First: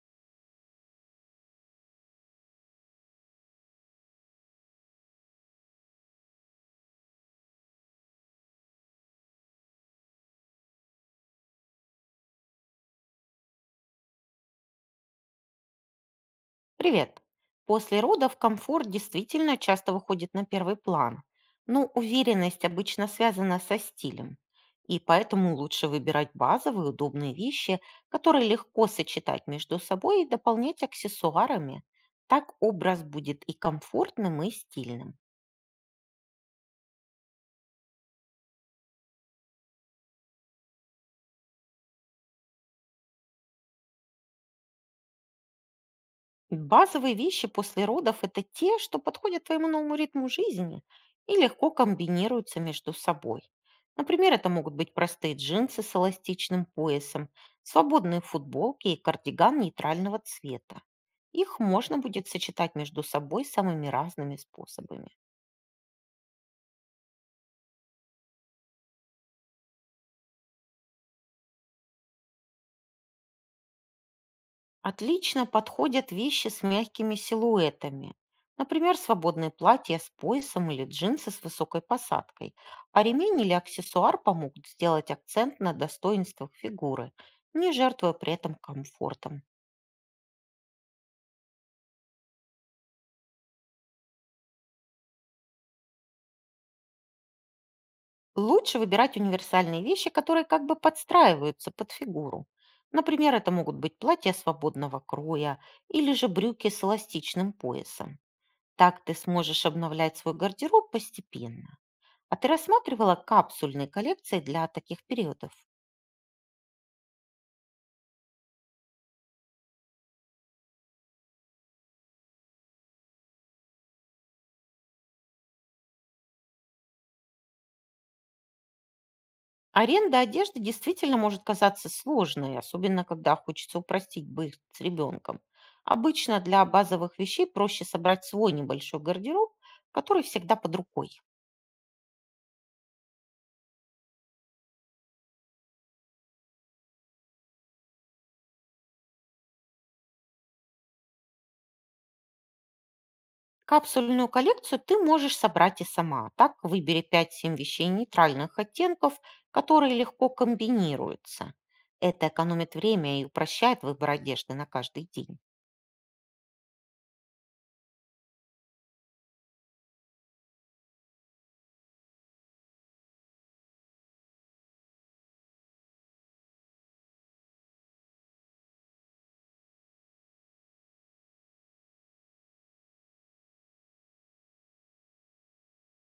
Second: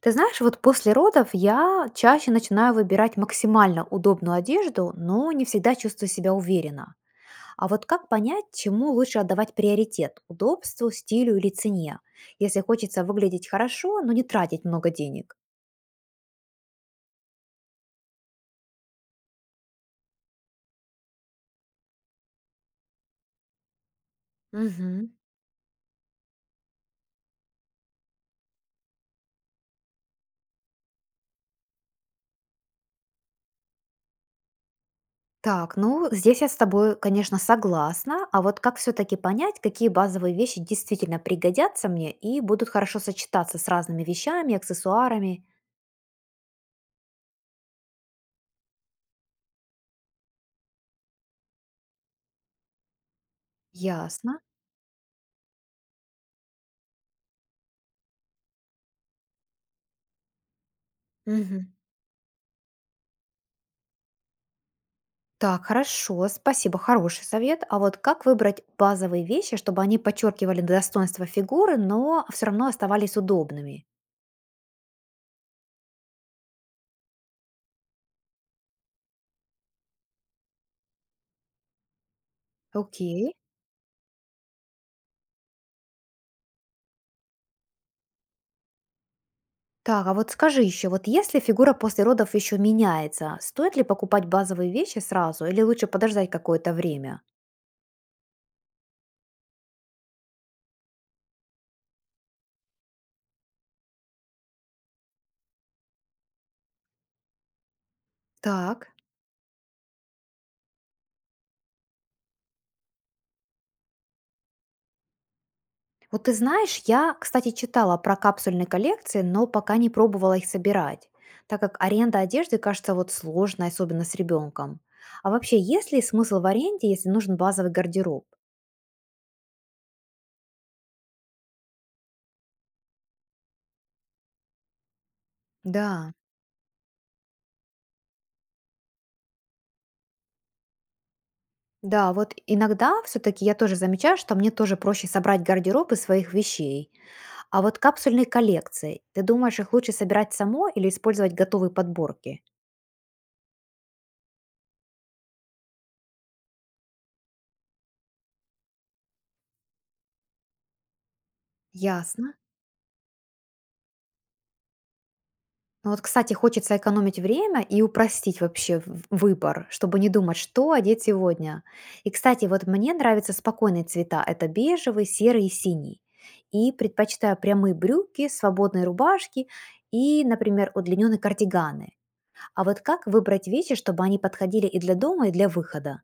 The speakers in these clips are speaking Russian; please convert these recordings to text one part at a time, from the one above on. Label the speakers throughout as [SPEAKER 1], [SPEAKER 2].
[SPEAKER 1] Ты знаешь, вот после родов я чаще начинаю выбирать максимально удобную одежду, но не всегда чувствую себя уверенно. А вот как понять, чему лучше отдавать приоритет – удобству, стилю или цене, если хочется выглядеть хорошо, но не тратить много денег?
[SPEAKER 2] Привет. После родов комфорт действительно часто выходит на первый план, но уверенность обычно связана со стилем, и
[SPEAKER 1] Мгм.
[SPEAKER 2] поэтому лучше выбирать базовые удобные вещи, которые легко сочетать между собой и дополнять аксессуарами. Так образ будет и комфортным, и стильным.
[SPEAKER 1] Так, ну здесь я с тобой, конечно, согласна, а вот как все-таки понять, какие базовые вещи действительно пригодятся мне и будут хорошо сочетаться с разными вещами, аксессуарами?
[SPEAKER 2] Базовые вещи после родов — это те, что подходят твоему новому ритму жизни и легко комбинируются между собой. Например,
[SPEAKER 1] Ясно.
[SPEAKER 2] это могут быть простые джинсы с эластичным поясом, свободные футболки и кардиган нейтрального цвета. Их
[SPEAKER 1] Мгм.
[SPEAKER 2] можно будет сочетать между собой самыми разными способами.
[SPEAKER 1] Так, хорошо, спасибо, хороший совет. А вот как выбрать базовые вещи, чтобы они подчеркивали достоинство фигуры, но все равно оставались удобными?
[SPEAKER 2] Отлично подходят вещи с мягкими силуэтами. Например, свободное платье с поясом или джинсы с высокой посадкой. А
[SPEAKER 1] Окей.
[SPEAKER 2] ремень или аксессуар помогут сделать акцент на достоинствах фигуры, не жертвуя при этом комфортом.
[SPEAKER 1] Так, а вот скажи еще, вот если фигура после родов еще меняется, стоит ли покупать базовые вещи сразу или лучше подождать какое-то время?
[SPEAKER 2] Лучше выбирать универсальные вещи, которые как бы подстраиваются под фигуру. Например, это могут быть платья свободного кроя или же брюки с эластичным поясом.
[SPEAKER 1] Так.
[SPEAKER 2] Так ты сможешь обновлять свой гардероб постепенно. А ты рассматривала капсульные коллекции для таких периодов?
[SPEAKER 1] Вот ты знаешь, я, кстати, читала про капсульные коллекции, но пока не пробовала их собирать, так как аренда одежды кажется вот сложной, особенно с ребенком. А вообще, есть ли смысл в аренде, если нужен базовый гардероб?
[SPEAKER 2] Аренда одежды действительно может казаться сложной, особенно когда хочется упростить быт с ребенком.
[SPEAKER 1] Да,
[SPEAKER 2] Обычно для базовых вещей проще собрать свой небольшой гардероб, который всегда под рукой.
[SPEAKER 1] да, вот иногда все-таки я тоже замечаю, что мне тоже проще собрать гардероб из своих вещей. А вот капсульные коллекции, ты думаешь, их лучше собирать самой или использовать готовые подборки?
[SPEAKER 2] Капсульную коллекцию ты можешь собрать и сама. Так выбери пять 7 вещей нейтральных оттенков, которые легко комбинируются. Это
[SPEAKER 1] Ясно.
[SPEAKER 2] экономит время и упрощает выбор одежды на каждый день.
[SPEAKER 1] Ну вот, кстати, хочется экономить время и упростить вообще выбор, чтобы не думать, что одеть сегодня. И, кстати, вот мне нравятся спокойные цвета. Это бежевый, серый и синий. И предпочитаю прямые брюки, свободные рубашки и, например, удлиненные кардиганы. А вот как выбрать вещи, чтобы они подходили и для дома, и для выхода?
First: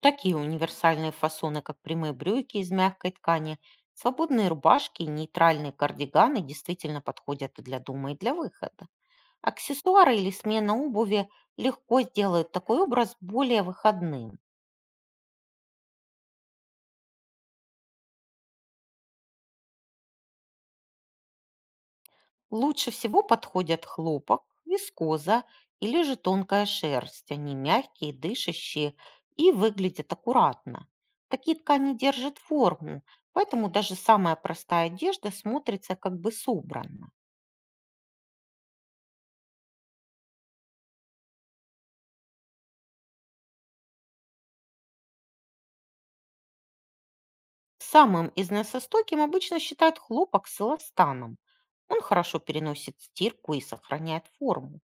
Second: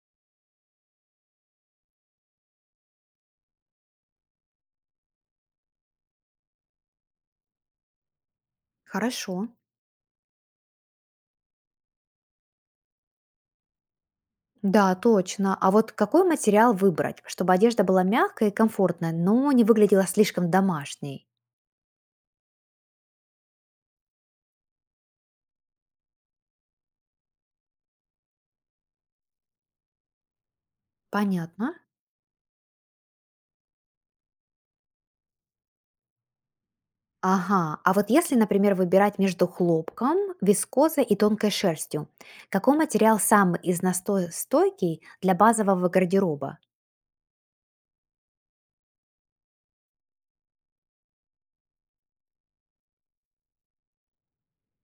[SPEAKER 2] Такие универсальные фасоны, как прямые брюки из мягкой ткани, свободные рубашки и нейтральные кардиганы действительно подходят и для дома, и для выхода.
[SPEAKER 1] Хорошо.
[SPEAKER 2] Аксессуары или смена обуви легко сделают такой образ более выходным.
[SPEAKER 1] Да, точно. А вот какой материал выбрать, чтобы одежда была мягкая и комфортная, но не выглядела слишком домашней?
[SPEAKER 2] Лучше всего подходят хлопок, вискоза или же тонкая шерсть. Они мягкие, дышащие и выглядят аккуратно. Такие
[SPEAKER 1] Понятно.
[SPEAKER 2] ткани держат форму, поэтому даже самая простая одежда смотрится как бы собранно.
[SPEAKER 1] Ага, а вот если, например, выбирать между хлопком, вискозой и тонкой шерстью, какой материал самый из настой стойкий для базового гардероба?
[SPEAKER 2] Самым износостойким обычно считают хлопок с эластаном. Он хорошо переносит стирку и сохраняет форму.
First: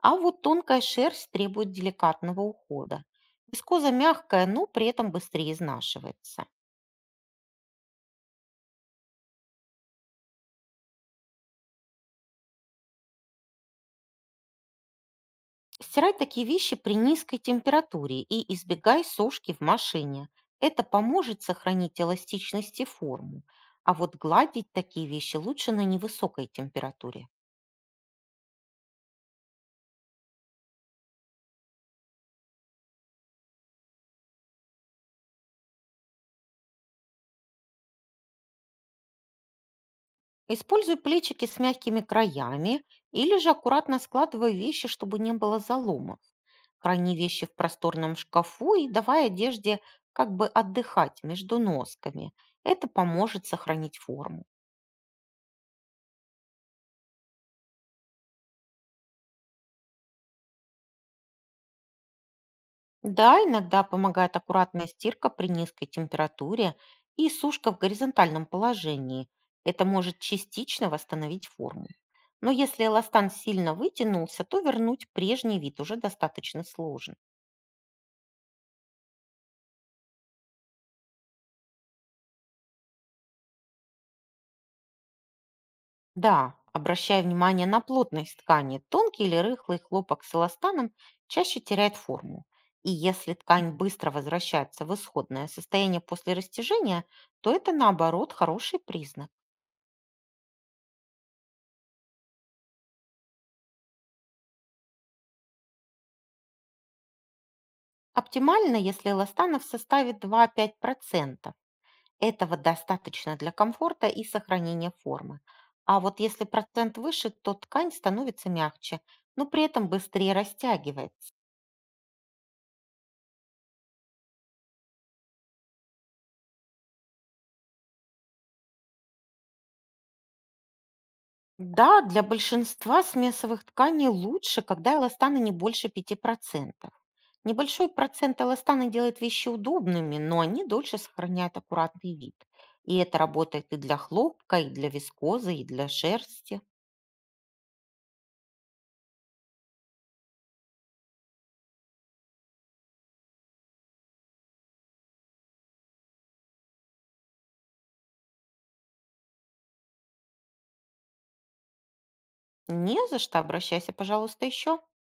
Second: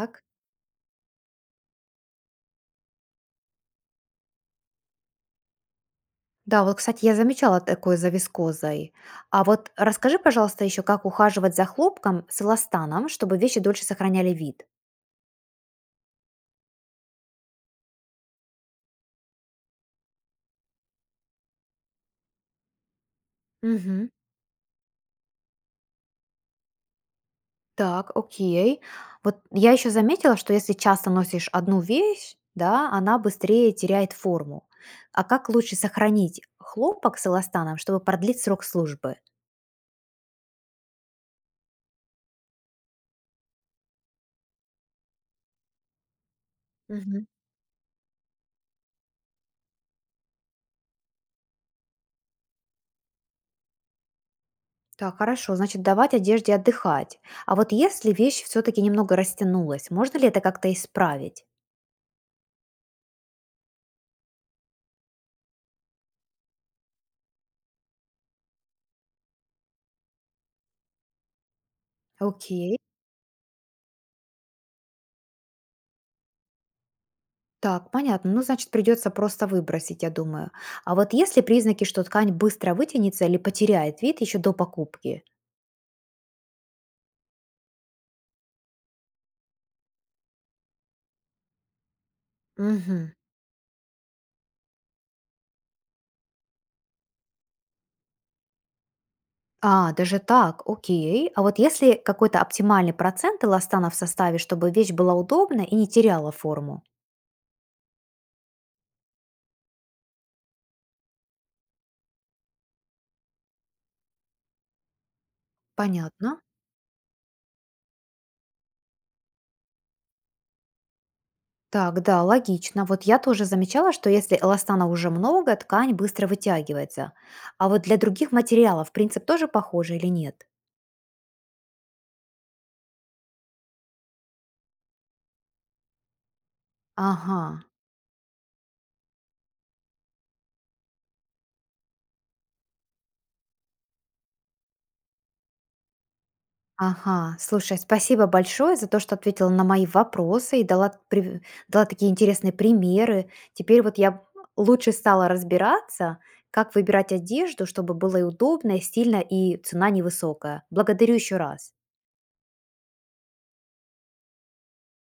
[SPEAKER 2] А вот тонкая шерсть требует деликатного ухода. Вискоза мягкая, но при этом быстрее изнашивается.
[SPEAKER 1] Да, вот, кстати, я замечала такое за вискозой. А вот расскажи, пожалуйста, еще, как ухаживать за хлопком с эластаном, чтобы вещи дольше сохраняли вид.
[SPEAKER 2] Стирай такие вещи при низкой температуре и избегай сушки в машине. Это поможет сохранить эластичность и форму. А
[SPEAKER 1] Мгм.
[SPEAKER 2] вот гладить такие вещи лучше на невысокой температуре.
[SPEAKER 1] Так, окей. Вот я еще заметила, что если часто носишь одну вещь, да, она быстрее теряет форму. А как лучше сохранить хлопок с эластаном, чтобы продлить срок службы?
[SPEAKER 2] Используй плечики с мягкими краями или же аккуратно складывай вещи, чтобы не было заломов. Храни
[SPEAKER 1] Мгм.
[SPEAKER 2] вещи в просторном шкафу и давай одежде как бы отдыхать между носками. Это поможет сохранить форму.
[SPEAKER 1] Так, хорошо, значит, давать одежде отдыхать. А вот если вещь все-таки немного растянулась, можно ли это как-то исправить?
[SPEAKER 2] Да, иногда помогает аккуратная стирка при низкой температуре и сушка в горизонтальном положении. Это может частично восстановить форму. Но
[SPEAKER 1] Окей.
[SPEAKER 2] если эластан сильно вытянулся, то вернуть прежний вид уже достаточно сложно.
[SPEAKER 1] Так, понятно. Ну, значит, придется просто выбросить, я думаю. А вот если признаки, что ткань быстро вытянется или потеряет вид еще до покупки?
[SPEAKER 2] Да, обращая внимание на плотность ткани, тонкий или рыхлый хлопок с эластаном чаще теряет форму. И
[SPEAKER 1] Мгм.
[SPEAKER 2] если ткань быстро возвращается в исходное состояние после растяжения, то это наоборот хороший признак.
[SPEAKER 1] А, даже так, окей. А вот если какой-то оптимальный процент эластана в составе, чтобы вещь была удобна и не теряла форму?
[SPEAKER 2] Оптимально, если эластанов составит 2-5%. Этого достаточно для комфорта и сохранения формы. А вот
[SPEAKER 1] Понятно.
[SPEAKER 2] если процент выше, то ткань становится мягче, но при этом быстрее растягивается.
[SPEAKER 1] Так, да, логично. Вот я тоже замечала, что если эластана уже много, ткань быстро вытягивается. А вот для других материалов принцип тоже похожий или нет?
[SPEAKER 2] Да, для большинства смесовых тканей лучше, когда эластана не больше 5%.
[SPEAKER 1] Ага.
[SPEAKER 2] Небольшой процент эластана делает вещи удобными, но они дольше сохраняют аккуратный вид. И это работает и для хлопка, и для вискозы, и для шерсти.
[SPEAKER 1] Ага, слушай, спасибо большое за то, что ответила на мои вопросы и дала такие интересные примеры. Теперь вот я лучше стала разбираться, как выбирать одежду, чтобы было и удобно, и стильно, и цена невысокая. Благодарю еще раз.
[SPEAKER 2] Не за что, обращайся, пожалуйста, еще.